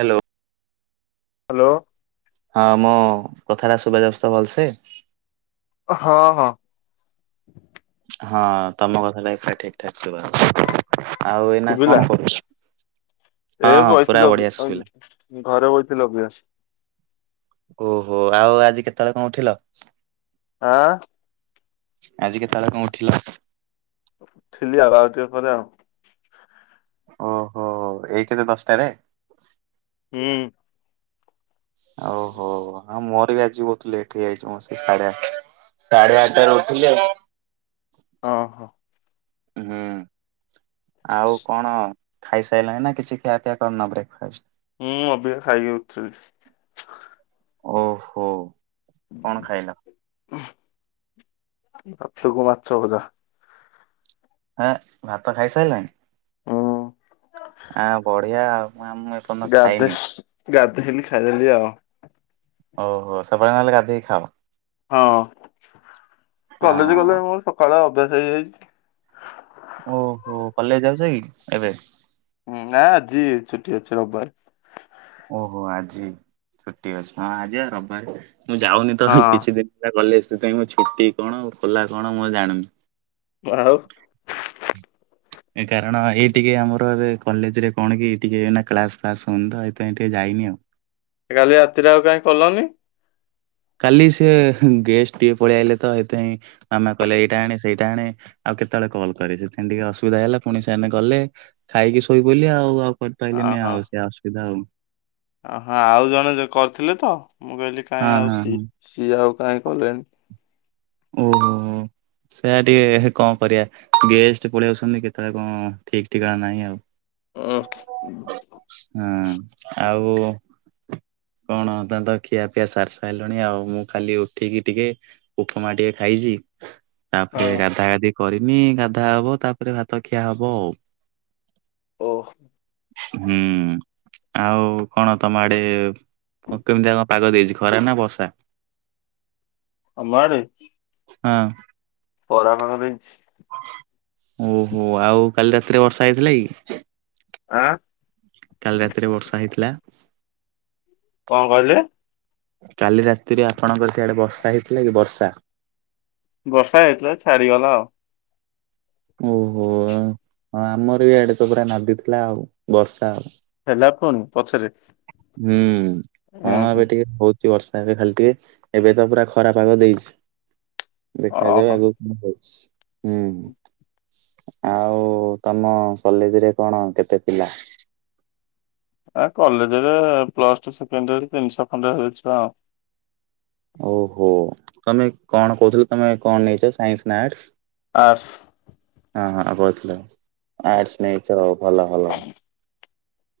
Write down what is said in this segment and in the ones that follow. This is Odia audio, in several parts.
ହାଲୋ। ହାଲୋ। ହଁ ମୋ କଥା ଟା ସୁଭାଯାଉଛି ତ ଭଲସେ। ହଁ ହଁ। ହଁ ତମ କଥାଟା ଏକା ଠିକ ଠାକ୍ ଶୁଭା ହଉଛି ଆଉ ଏଇନା ଶୁଭିଲା କଣ କରୁଛ। ଏ ହଁ ହଁ ପୁରା ବଇଥିଲି ଅବି ବଢିଆ ଶୁଭିଲା। ଅବି ଘରେ ବଇଥିଲି ଅବିକାସ। ଓହୋ ଆଉ ଆଜି କେତେବେଳେ କଣ ଉଠିଲ? ଆଁ। ଆଜିି କେତେବେଳେ କଣ ଉଠିଲ? ଉଠିଲି ଆଉ ଆଉ ଟିକେ ପରେ ଆଉ। ଓହୋ ଏଇ କେତେ ଦଶଟାରେ? ହୁଁ। ଓହୋ ହଁ ମୋ ରବି ଆଜି ବହୁତ ଲେଟ୍ ହେଇଯାଇଛି ମୋ ସେ ସାଢେ ଆଠ ସାଢ଼େ ଆଠଟାରେ ଉଠିଲି ଆଉ। ଓ ହୋ। ହୁଁ ଆଉ କଣ? ଖାଇସାଇଲଣି ନା କିଛି ଖିଆପିଆ କରିନ ବ୍ରେକଫାଷ୍ଟ। ହୁଁ ଅବିକା ଖାଇକି ଉଠିଲି। ଓହୋ କଣ ଖାଇଲ? ଭାତକୁ ମାଛଭଜା। ଏଁ ଭାତ ଖାଇସାଇଲଣି ହୁଁ ଆଁ ବଢିଆ ଆଉ। ମୁଁ ଆ ମୁଁ ଏପନ୍ତ ଗାଧେ ଖାଇନି। ଗାଧେଇଲି ଖାଇଦେଲି ଆଉ। ଓହୋ ସବୁବେଳେ ନହେଲେ ଗାଧୋଇକି ଖାଅ। ହଁ କଲେଜ ଗଲେ ମୋର ସକାଳୁଆ ଅଭ୍ୟାସ ହେଇଯାଇଛି। ଓହୋ କଲେଇ ଯାଉଛ କି ଏବେ? ହୁଁ ଆ ଆଜିି ଛୁଟି ଅଛି ରବିବାର। ଓହୋ ଆଜି ଛୁଟି ଅଛି ହଁ ଆଜି ଆ ରବିବାରେ। ମୁଁ ଯାଉନି ତ ହିଁ ହଁ କିଛି ଦିନ ହେଲା କଲେଜ [unintelligible] ମୁଁ ଛୁଟି କଣ ଖୋଲା କଣ ମୁଁ ଆଉ ଜାଣୁନି। ଆଉ କାରଣ ଏଇ ଟିକେ ଆମର ଏ କଲେଜରେ କଣ କି ଟିକେ ନା କ୍ଲାସ ଫ୍ଲାସ ହୋଉନି ତ ହେଇଥିପାଇଁ ଟିକେ ଯାଇ ନି ଆଉ। କାଲି ରାତିରେ ଆଉ କାଇଁ କଲନି। କାଲି ସିଏ ହେଁ ଗେଷ୍ଟ ଟିକେ ପଳେଇ ଆଇଲେ ତ ହେଇଥିପାଇଁ ମାମା କହିଲେ ଏଇଟା ଆଣେ ସେଇଟା ଆଣେ ଆଉ କେତେବେଳେ କଲ୍ କରି ସେଇଥିପାଇଁ ଟିକେ ଅସୁବିଧା ହେଇଗଲା ପୁଣି ସେମାନେେ ଗଲେ ଖାଇକି ଶୋଇ ପ‌ଇଲି ଆଉ ଆଉ କରି ପାଇଲିନି ଆଉ ସେଇ ଆସୁବିଧା ଆଉ। ଅ ହଁ ଆଉ ଜଣେ ଯେ କରିଥିଲେ ତ ମୁଁ କହିଲି କାହିଁ ହଁ ଆଉ ହଁ ସି ହଁ। ସିଏ ଆଉ କାଇଁ କଲେନି? ଓହୋ। ସେଇଆା ଟିକେ କଣ କରିବା। ଗେଷ୍ଟ ପଳେଇ ଆଉଛନ୍ତି କେତେବେଳେ କଣ ଠିକ ଠିକଣା ନାହିଁ ଆଉ। ଉଁ ହଁ ଆଉ। କଣ ତମେ ତ ଖିଆପିଆ ସାରି ସାରିଲଣି ଆଉ ମୁଁ ଖାଲି ଉଠିକି ଟିକେ ଉ ପମା ଟିକେ ଖାଇଛି ତାପରେ ହଁ ଗାଧା ଗାଧି କରିନି ଗାଧା ହବ ତାପରେ ଭାତଖିଆ ହବ ଆଉ। ଓ। ହୁଁ। ଆଉ କଣ ତମ ଆଡେ କେମିତିଆ କଁ ପାଗ ଦେଇଛି ଖରା ନା ବର୍ଷା? ଆମ ଆଡେ? ହଁ। ଖରା ପାାଗ ଦେଇଚି। ଓହୋ ଆଉ କାଲି ରାତିରେ ବର୍ଷା ହେଇଥିଲା କି? ଆଁ କାଲି ରାତିରେ ବର୍ଷା ହେଇଥିଲା। କଣ କହିଲେ? କାଲି ରାତିରେ ଆପଣଙ୍କର ସିଆଡେ ବର୍ଷା ହେଇଥିଲା କି ବର୍ଷା? ବର୍ଷା ହେଇଥିଲା ଛାଡିଗଲା ଆଉ। ଓହୋ, ହଁ ଆମର ବି ଇଆଡେ ତ ପୁରା ନାଦି ଥିଲା ଆଉ ବର୍ଷା ଆଉ। ହେଲାଫୋନ ପଛରେ। ହୁଁ ଉୁଁ କଣ ହୁଁ। ଏବେ ଟିକେ ହଉ ବର୍ଷା ହେବେ ଖାଲି ଟିକେ ଏବେ ତ ପୁରା ଖରାପ ପାଗ ଦେଇଛି। ଦେଖାାଯାଉ ଓହୋ ଆଗକୁ କନ ହୋଉଛି। ହୁଁ। ଆଉ ତମ କଲେଜରେ କଣ କେତେ ପିଲା? କଲେଜରେ ପ୍ଲସ ଟୁ ସେକେଣ୍ଡ ଇୟର ରେ ତିନିଶ ଖଣ୍ଡ ହେବେ ଛୁଆ ଆଉ। ଓହୋ ତମେ କଣ କହୁଥିଲ ତମେ କଣ ନେଇଛ ସାଇନ୍ସ ନା ଆର୍ଟସ? ଆସ ହଁ ହଁ କହୁଥିଲ ଆଟ୍ସ ନେଇଚ ଭଲ ଭଲ।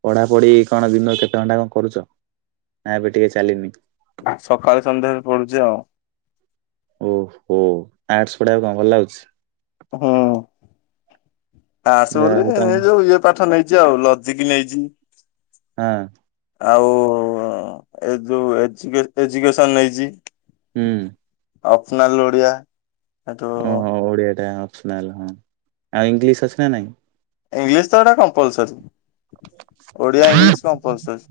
ପଢା ପଢି କଣ ଦିନ କେତେ ଘଣ୍ଟା କଣ କରୁଛ? ନା ଏବେ ଟିକେ ଚାଲିନି। ସକାଳେ ସନ୍ଧ୍ୟାଳେ ପଡୁଛି ଆଉ। ଓହୋ ଆର୍ଟସ ପଢକୁ କଣ ଭଲ ଲାଗୁଛି। ହୁଁ ଆ ଆସ ଯାହା ହଉ ବୋଲି ତମ ଏ ଯୋଉ ଇଏ ପାଠ ନେଇ ଆଉ ଲଜିକ ନେଇଛି। ହଁ। ଆଉ ଏ ଯୋଉ ଏ ଏଜୁକେସନ ନେଇଛି। ହୁଁ। ଅଫନାଲ ଓଡିଆ ଏଠୁ ଓହୋ ଓଡିଆ [unintelligible] ଆଉ ଇଂଲିଶ ଅଛି ନା ନାଇଁ। ଇଂଲିଶ ତ ଏଟା କମ୍ପଲସରୀ ଓଡିଆ ଇଂଲିଶ କମ୍ପଲସରୀ।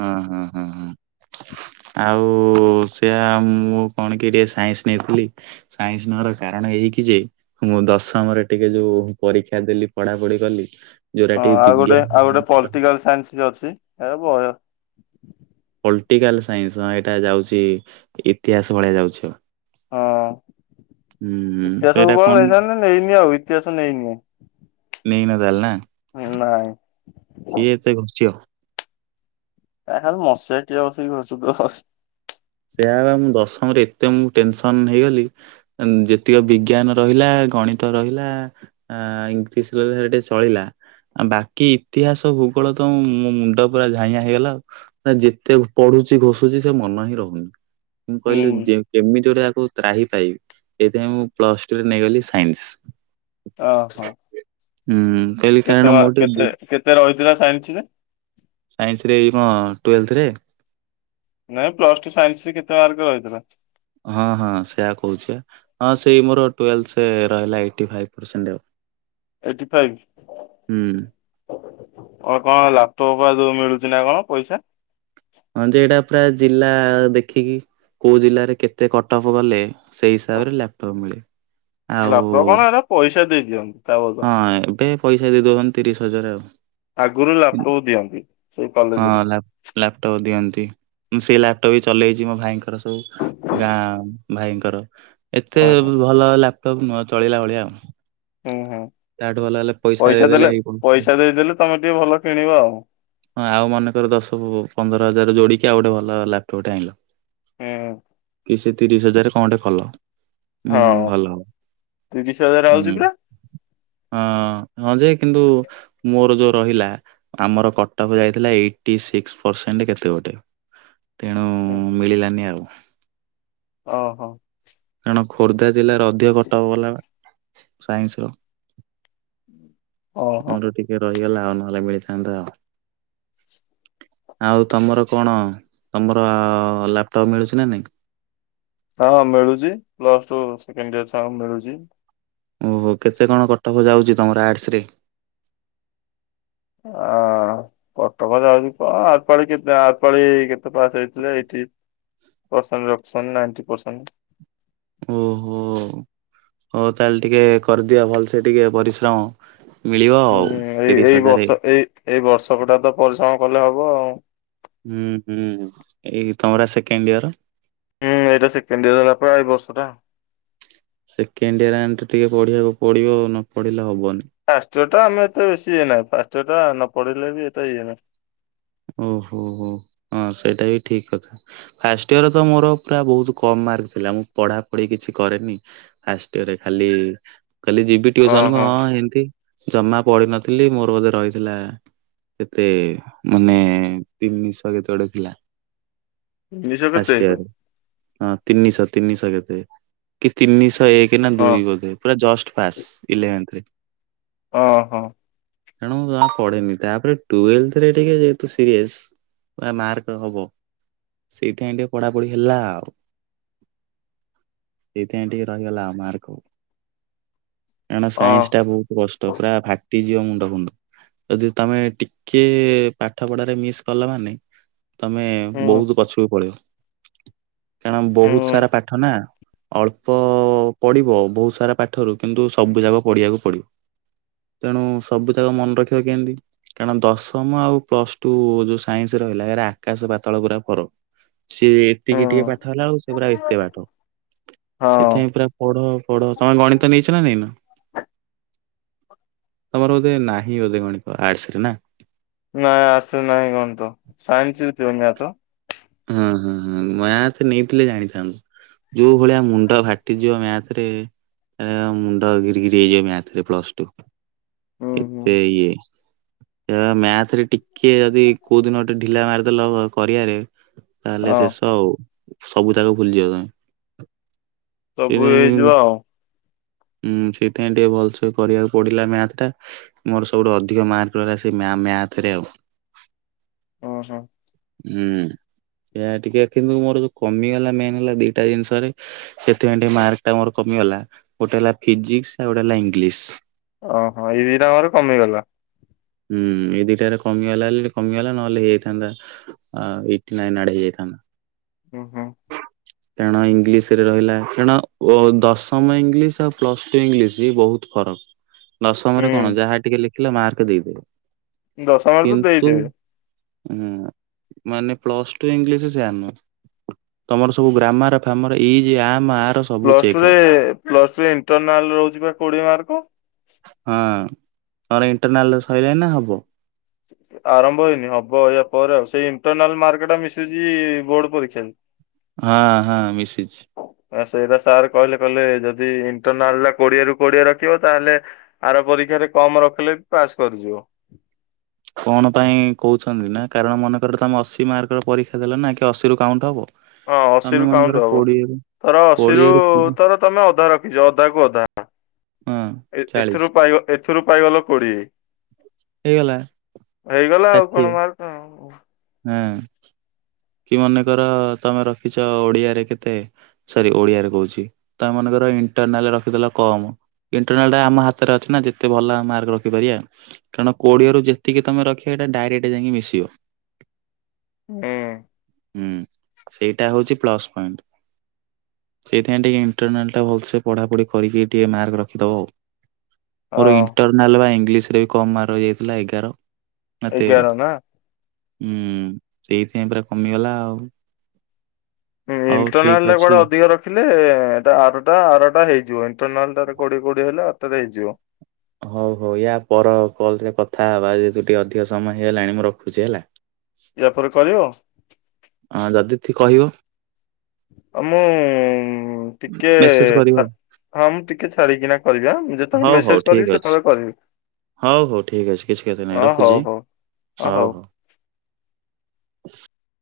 ହଁ ହଁ ହଁ ହଁ। ଆଉ ସେଆ ମୁଁ କଣ କି ଟିକେ ସାଇନ୍ସ ନେଇଥିଲି ସାଇନ୍ସ ନବାର କାର କାରଣ ଏଇକି ଯେ ମୁଁ ଦଶମରେ ଟିକେ ଯୋଉ ପରୀକ୍ଷା ଦେଲି ପଢା ପଢି କଲି ଯୋଉଟା ହଁ ଟିକେ ଆଉ ଗୋଟେ ବିଜ୍ଞାନ ଆଉ ଗୋଟେ ପଲିଟିକାଲ ସାଇନ୍ସ ବି ଅଛି ହେ ବହ ପଲଟିକାଲ ସାଇନ୍ସ ହଁ ଏଇଟା ଯାଉଛି ଇତିହାସ ଭଳିଆ ଯାଉଛି ଆଉ। ହଁ। ହୁଁ ଇତିହାସକୁୁ ସେଇଟା ଭୂଗୋଳ କଣ ନେଇଥାନ୍ତି ନେଇନି ଆଉ ଇତିହାସ ନେଇନି। ନେଇନ ତାହେଲେ ନା ନାଇଁ ସିଏ ଏତେ ଘୋସୁଚି ଆଉ। ଏ ଖାଲି ମସିହା କିଏ ବସିକି ଘୋସୁଥିବ ବସି ସେଇୟା ପା ମୁ ଦଶମରେ ଏତେ ମୁଁ ଟେନସନ ହେଇଗଲି ଯେତିକି ବିଜ୍ଞାନ ରହିଲା ଗଣିତ ରହିଲା ଆ ଇଂଲିଶ ରହିଲା ଟେ ଚଳିଲା। ଆ ବାକି ଇତିହାସ ଭୂଗୋଳ ତ ମୋ ମୁଣ୍ଡ ପୁରା ଝାଇଁଆ ହେଇଗଲା ଯେତେ ପଢୁ ପଢୁଛି ଘୋଷୁଛି ସେ ମନ ହିଁ ରହୁନି। ମୁଁ କହିଲି ଯେ ଯେମିତି ଯଉଟାକୁ ତ୍ରାହି ପାଇବି ଏଇଥିପାଇଁ ମୁଁ ପ୍ଲସ ଟୁ ରେ ନେଇଗଲି ସାଇନ୍ସ। ଓହୋ ହୁଁ କହିଲି କାରଣ କେତେ ବା ମୁଁ ଟିକେ ବୁ- କେତେ କେତେ ରହିଥିଲା ସାଇଞ୍ଚି ରେ? ସାଇନ୍ସ ରେ ଏଇ କଣ ଟୁଏଲଥରେ? ନାଇଁ ପ୍ଲସ ଟୁ ସାଇନ୍ସରେ କେତେ ମାର୍କ ରହିଥିଲା? ହଁ ହଁ ସେଆ କହୁଛି ପା ହଁ ସେଇ ମୋର ଟ୍ୱେଲ୍ଥରେ ରହିଲା ଏଇଟି ଫାଇବ ପେରସେଣ୍ଟ ଆଉ। Eighty five? ହୁଁ। ଆ କଣ ଲାପଟପ ପା ଯୋଉ ମିଳୁଛି ନା କଣ ପଇସା। ହଁ ଯେ ଏଇଟା ପୁରା ଜିଲ୍ଲା ଦେଖିକି। କୋଉ ଜିଲ୍ଲାରେ କେତେ କଟଅଫ୍ ଗଲେ ସେଇ ହିସାବରେ ଲାପଟପ ମିଳେ। ଲାପଟପ ଆଉ କଣ ଏରା ପଇସା ଦେଇ ଦିଅନ୍ତି। ତା ବଦଳ। ହଁ ଏବେ ପଇସା ଦେଇଦେଉଛନ୍ତି ତିରିଶ ହଜାର ଆଉ। ଆଗରୁ ଲାପଟପ୍ ଦିଅନ୍ତି ସେଇ କଲେଜରେ ହଁ ଲପ ଲାପଟପ୍ ଦିଅନ୍ତି। ମୁଁ ସେ ଲାପଟପ୍ ବି ଚଲେଇଛି ମୋ ଭାଇଙ୍କର ସବୁ ଗାଁ ଭାଇଙ୍କର। ଏତେ ଓହୋ ଭଲ ଲାପଟପ୍ ନୁହଁ ଚଳିଲା ଭଳିଆ ଆଉ। ହୁଁ ହୁଁ। ତାଠୁ ଭଲ ହେଲେ ପଇସା ଦେଇଦେଲେ ଦେଲେ ହେଇପଇସାରେ ପଇସା ଦେଇଦେଲେ ତମେ ଟିକେ ଭଲ କିଣିବ ଆଉ ହଁ ଆଉ ମନେକର ଦଶ ପନ୍ଦର ହଜାର ଯୋଡିି କି ଆଉ ଗୋଟେ ଭଲ ଲାପଟପ୍ ଟେ ଆଣିଲ। ହୁଁ। କି ସେ ତିରିଶ ହଜାର କଣଟେ କଲ। ହୁଁ ହଁ ଭଲ ତିରିଶ ହଜାର ଆଉଛି ହୁଁ। ପରା ହଁ ହଁ ଯେ କିନ୍ତୁ ମୋର ଯୋଉ ରହିଲା ଆମର କଟକ ଯାଇଥିଲା ଏଇଟି ସିକ୍ସ ପରସେଣ୍ଟ କେତେ ଗୋଟେ ତେଣୁ ମିଳିଲାନି ଆଉ। ଓ ହୋ। କାରଣ ଖୋର୍ଦ୍ଧା ଜିଲ୍ଲାରେ ଅଧିକ କଟକ ବାଲା ବା ସାଇନ୍ସର। ଓହୋ ମୋର ଟିକେ ରହିଗଲା ଆଉ ନହେଲେ ମିଳିଥାନ୍ତା। ଆଉ ତମର କଣ ତମର ଲାପଟପ୍ ମିଳୁଛି ନା ନାଇଁ? ହଁ ହଁ ମିଳୁଛି ପ୍ଲୁସ ଟୁ ସେକେଣ୍ଡ ଇଅର ଛୁଆଙ୍କୁ ମିଳୁଛି। ଓହୋ କେତେ କଣ ଟକଅଫ ଯାଉଛି ତମର ଆର୍ଟସ ରେ? ହ କଟ ଅଫ ଯାଉଛି କଣ ଆରପାଳି କେତେ ଆରପାଳି କେତେ ପାସ ହେଇଥିଲେ ଏଇଠି ପରସେଣ୍ଟ ରଖୁଛନ୍ତି ନାଇନ୍ଟି ପରସେଣ୍ଟ। ଓହୋ। ହଉ ତାହେଲେ ଟିକେ କରିଦିଅ ଭଲସେ ଟିକେ ପରିଶ୍ରମ ମିଳିବ ହୁଁ ଆଉ ଏଇ ତିରିଶ ଏଇ ହଜାର ବର୍ଷ ଏଇ ଏଇ ବର୍ଷକଟା ତ ପରିଶ୍ରମ କଲେ ହବ ଆଉ। ହୁଁ ହୁଁ ଏଇ ତମର ପା ସେକେଣ୍ଡ ଇୟର? ହୁଁ ଏଇଟା ସେକେଣ୍ଡ ଇୟର ହେଲା ପରା ଏଇ ବର୍ଷଟା। ସେକେଣ୍ଡ ଇଅର ମାନେ ତ ଟିକେ ପଢିବାକୁ ପଡିବ ଆଉ ନ ପଢିଲେ ହବନି। ପାଷ୍ଟ ଟା ଆମେ ଏତେ ବେଶୀ ଇଏନାହିଁ ପାଷ୍ଟ ଟା ନ ପଢିଲେ ବି ଏଟା ଇଏ ନାହିଁ। ଓହୋ ହୋ ହଁ ସେଇଟା ବି ଠିକ କଥା ଫାଷ୍ଟ ଇୟର ତ ମୋର ପୁରା ବହୁତ କମ। ମାର୍କ ଥିଲା ମୁଁ ପଢା ପଢି କିଛି କରିନି, ଫାଷ୍ଟ ଇଅର ରେ ଖାଲି କଲି ଯିବି ଟିଉସନ କୁ ଓହୋ ହଁ ଏମତି। ଜମା ପଡିିନଥିଲି ମୋର ବୋଧେ ରହିଥିଲା ଏତେ ମାନେ ତିନିଶହ କେତେ ଗୋଟେ ଥିଲା। ତିନିଶ ଫାଷ୍ଟ କେତେ ଇୟରରେ ହଁ ତିନିଶହ ତିନିଶହ କେତେ କି ତିନିଶହ ଏକ ନା ହଁ ଦୁଇ କୋଧେ ପୁରା ଜଷ୍ଟ ପାସ୍ ଇଲେଭେନଥରେ। ଓ ହୋ। ତେଣୁ ମୁ ଯା ପଢେନି ତାପରେ ଟୁଏଲଥ ରେ ଟିକେ ବହୁତୁ ସିରିୟସ, ଆ ମାର୍କ ହବ। ସେଇଥିପାଇଁ ଟିକେ ପଢାପଢି ହେଲା ଆଉ। ସେଇଥିପାଇଁ ଟିକେ ରହିଗଲା ମାର୍କ। କାରଣ ଓ ସାଇନ୍ସ ଟା ବହୁତ କଷ୍ଟ ପୁରା ଫା ଯିବ ମୁଣ୍ଡ ଫୁଣ୍ଡ, ଯଦି ତମେ ଟିକେ ପାଠ ପଢାରେ ମିସ୍ କଲା ମାନେ ତମେ ହୁଁ ବହୁତ ପଛକୁ ପଳେଇିବ। କାରଣ ବହୁତ ହୁଁ ସାରା ପାଠ ନା ଅଳ୍ପ ପଡିବ ବହୁତ ସାରା ପାଠରୁ କିନ୍ତୁ ସବୁ ଯାକ ପଢିବାକୁ ପଡିବ। ତେଣୁ ସବୁ ଯାକ ମନେ ରଖିବ କେମିତି କାରଣ ଦଶମ ଆଉ ପ୍ଲସ ଟୁ ଯୋଉ ସାଇନ୍ସ ରହିଲା ଏରା ଆକାଶ ପାତାଳ ଗୁରା ଫରକ୍ ସିଏ ତିକି ଟିକେ ପାଠ ହୁଁ ହେଲା ବେଳ ସେ ପୁରା ଏତେ ପାଠ। ହଁ ସେଥିପାଇଁ ପୁରା ପଢ ପଢ ତମେ ଗଣିତ ନେଇଚ ନା ନେଇଁ ନ? ତମର ବୋଧେ ନାହିଁ ବୋଧେ ଗଣିତ ଆର୍ଟସରେ ନା? ନାଇଁ ଆର୍ଟସରେ ନାଁହୀ ଗଣିତ, ସାଇନ୍ସରେ ଥିବ ମାଥ। ହଁ ହଁ ମ୍ୟାଥ ନେଇଥିଲେ ଜାଣିଥାନ୍ତୁ, ଯୋଉ ଭଳିଆ ମୁଣ୍ଡ ଫାଟିଯିବ ମ୍ୟାଥରେ ମୁଣ୍ଡ ଗିରିିକିରି ହେଇଯିବ ମଥରେ ପ୍ଲସ ଟୁ ହୁଁ ହୁଁ। ଏତେ ଇଏ କାଇନା ମାଆଥ ଏଥିରେ ଟିକେ ଯଦି କୋଉ ଦିନ ଗଟେ ଢିଲା ମାରିଦେଲ କରିବାରେ ତାହେଲେ ହଁ ଶେଷ ଆଉ ସବୁ ଯାକ ଭୁଲିଯିବ ତମେ। ସବୁ ସେଇଥିପାଇଁ ହେଇଯିବ ଆଉ। [inaudible] ଉଁ ସେଥିପାଇଁ ଟିକେ ଭଲ ସେ କରିବାକୁ ପଡିଲା ମାଥ ଟା ମୋର ସବୁଠୁ ଅଧିକ ମାର୍କ ରହିଲା ସେ ମା ମା ଥ ରେ ଆଉ। ଓ ହୋ। ହୁଁ। ସେଇା ଟିକେ କିନ୍ତୁ ମୋର ଯୋଉ କମିଗଲା ମେନ୍ ହେଲା ଦିଟା ଜିନିଷରେ ସେଥିପାଇଁ ଟିକେ ମାର୍କ ଟା ମୋର କମିଗଲା ଗୋଟେ ହେଲା ଫିଜିକସ ଆଉ ଗୋଟେ ହେଲା ଇଂଲିଶ। ଓହୋ ଏଇ ଦିଟା ଙ୍କରେ କମିଗଲା। ହୁଁ ଏ ଦିଟାରେ କମିଗଲା ବୋଲି କମିଗଲା ନହେଲେ ହେଇଯାଇଥାନ୍ତା ଏଇଟ୍ ଟି ନାଇନ୍ ଆଡେ ହେଇଥାନ୍ତା। ହୁଁ ହୁଁ। ତେଣୁ ଇଂଲିଶ ରେ ରହିଲା ତେଣ ଦଶମ ଇଂଲିଶ ଆଉ ପ୍ଲସ ଟୁ ଇଂଲିଶ ବହୁତ ଫରକ। ଦଶମରେ କଣ ହୁଁ ଯାହା ଟିକେ ଲେଖିଲ ମାର୍କ ଦେଇଦେବେ। ଦଶମରେ ତ କିନ୍ତୁ ଦେଇଦେବେ। ହୁଁ ମାନେ ପ୍ଲସ ଟୁ ଇଂଗିଲିସି ସେଇଆ ନୁହ, ତମର ସବୁ ଗ୍ରାମାର ଫାମର ଏଇଜି ଆର। ସବୁ ପ୍ଲସ ଚେକ୍ ଟୁରେ ହବ ପ୍ଲସ ଥ୍ରୀରେ ଇଣ୍ଟରନାଲ୍ ରହୁଚି ବା କୋଡିଏ ମାର୍କ? ହଁ ତମର ଇଣ୍ଟରନାଲ ସରିଲ ନା ହବ? ଆରମ୍ଭ ହେଇନି ହବ ଏଆ ପରେ ଆଉ ସେଇ ଇଣ୍ଟରନାଲ ମାର୍କ ଟା ମିଶୁଚି ବୋର୍ଡ ପରୀକ୍ଷାରେ। ହଁଆ ହଁଆ ମିଶିଛି। ସେଇଟା ସାର୍ କହିଲେ କହଲେ ଯଦି ଇଣ୍ଟରନାଲ ଟା କୋଡିଏରୁୁ କୋଡିଏ ରଖିବ ତାହେଲେ ରେ କମ ରଖିଲେ ବି ପାସ୍ କରିଯିବ। [inaudible] କଣ ପାଇଁ କହୁଛନ୍ତି ନା କାରଣ ମନେକର ତମେ ଅଶି ମାର୍କର ପରୀକ୍ଷା ଦେଲ ନା କି ଅଶିରୁ କାଉଣ୍ଟ ହବ ହଁ ତମେ ଅଶୀରୁ ମନେକର କାଉଣ୍ଟୁ ହବ। କୋଡିଏରୁ ତର ଅଶୀରୁ କୋଡିଏରୁ ତର ତମେ ଅଧା ରଖିଛ ଅଧା କୁ ଅଧା ହଁ ଚାଳିଶ ଏଥିରୁ ଏଥିରୁ ପାଇଗଲ କୋଡିଏ ହେଇଗଲା। ହେଇଗଲା ଆଉ ଷାଠିଏ କଣ ମାର୍ କଣ। ହଁ। କି ମନେକର ତମେ ରଖିଛ ଓଡିଆରେ କେତେ ସରି ଓଡିଆରେ କହୁଛି ତମେ ମନେକର ଇଣ୍ଟରନାଲ ରଖିଦେଲା କମ ଇଣ୍ଟରନାଲ ଟା ଆମ ହାତରେ ଅଛି ନା ଯେତେ ଭଲ ମାର୍କ ରଖିପାରିବା କାରଣ କୋଡିଏ ରରୁ ଯେତିକି ତମେ ରଖିବ ଡାଇରେକର୍ଡ ଯାଇକି ମିଶିବ। ହୁଁ। ହୁଁ ସେଇଟା ହଉଛି ପ୍ଲସ ପଏଣ୍ଟ। ସେଇଥିାଇଁ ଟିକେ ଇଣ୍ଟରନାଲଟା ଭଲସେ ପଢ଼ାପଢି କରିକି ଟିକେ ମାର୍କ ରଖିଦବ ଆଉ। ମୋର ହଁ ଇଣ୍ଟରନାଲ ବା ଇଂଙ୍ଗିଲିଶ ରେ ବି କମ ମାରର୍କ ରହି ଯାଇଥିଲା ଏଗାର। ନା ତେର ଏଗାର ନା। ହୁଁ ସେଇଥିପାଇଁ ପୁରା କମିଗଲା ଆଉ। ହିଁ ହଉ ଠିକ ଇଣ୍ଟରନାଲ ଟା ଅଛି। କୁଆଡେ ଅଧିକ ରଖିଲେ ଏଟା ଆରଟା ଆରଟା ହେଇଯିବ ଇଣ୍ଟରନାଲ ରେ କୋଡିଏ କୋଡିଏ ହେଲେ ଆରଟାରେ ହେଇଯିବ। ହଉ ହଉ ୟା ପର କଲରେ କଥା ହେବା ଯେହେତୁ ଟିକେ ଅଧିକ ସମୟ ହେଇଗଲାଣି ମୁଁ ରଖୁଛି ହେଲା। ୟା ପରେରେ କରିବ? ହଁ ଯଦି କହିବ? ଆ ମୁଁ ଟିକେ ମେସେଜ କରିବ ହଁ ମୁଁ ଟିକେ ଛାଡିକିନା କରିବିଆ ମୁ ଯେତେବେଳେ ହଉ ହଉ ମେସେଜ ଠିକ କରିବି ଅଛି। ସେତେବେଳେ କରିବି। ହଉ ହଉ ଠିକ ଅଛି କିଛି କଥା ନହିଁ ରଖୁଛି? ଓ ହଉ। [inaudible]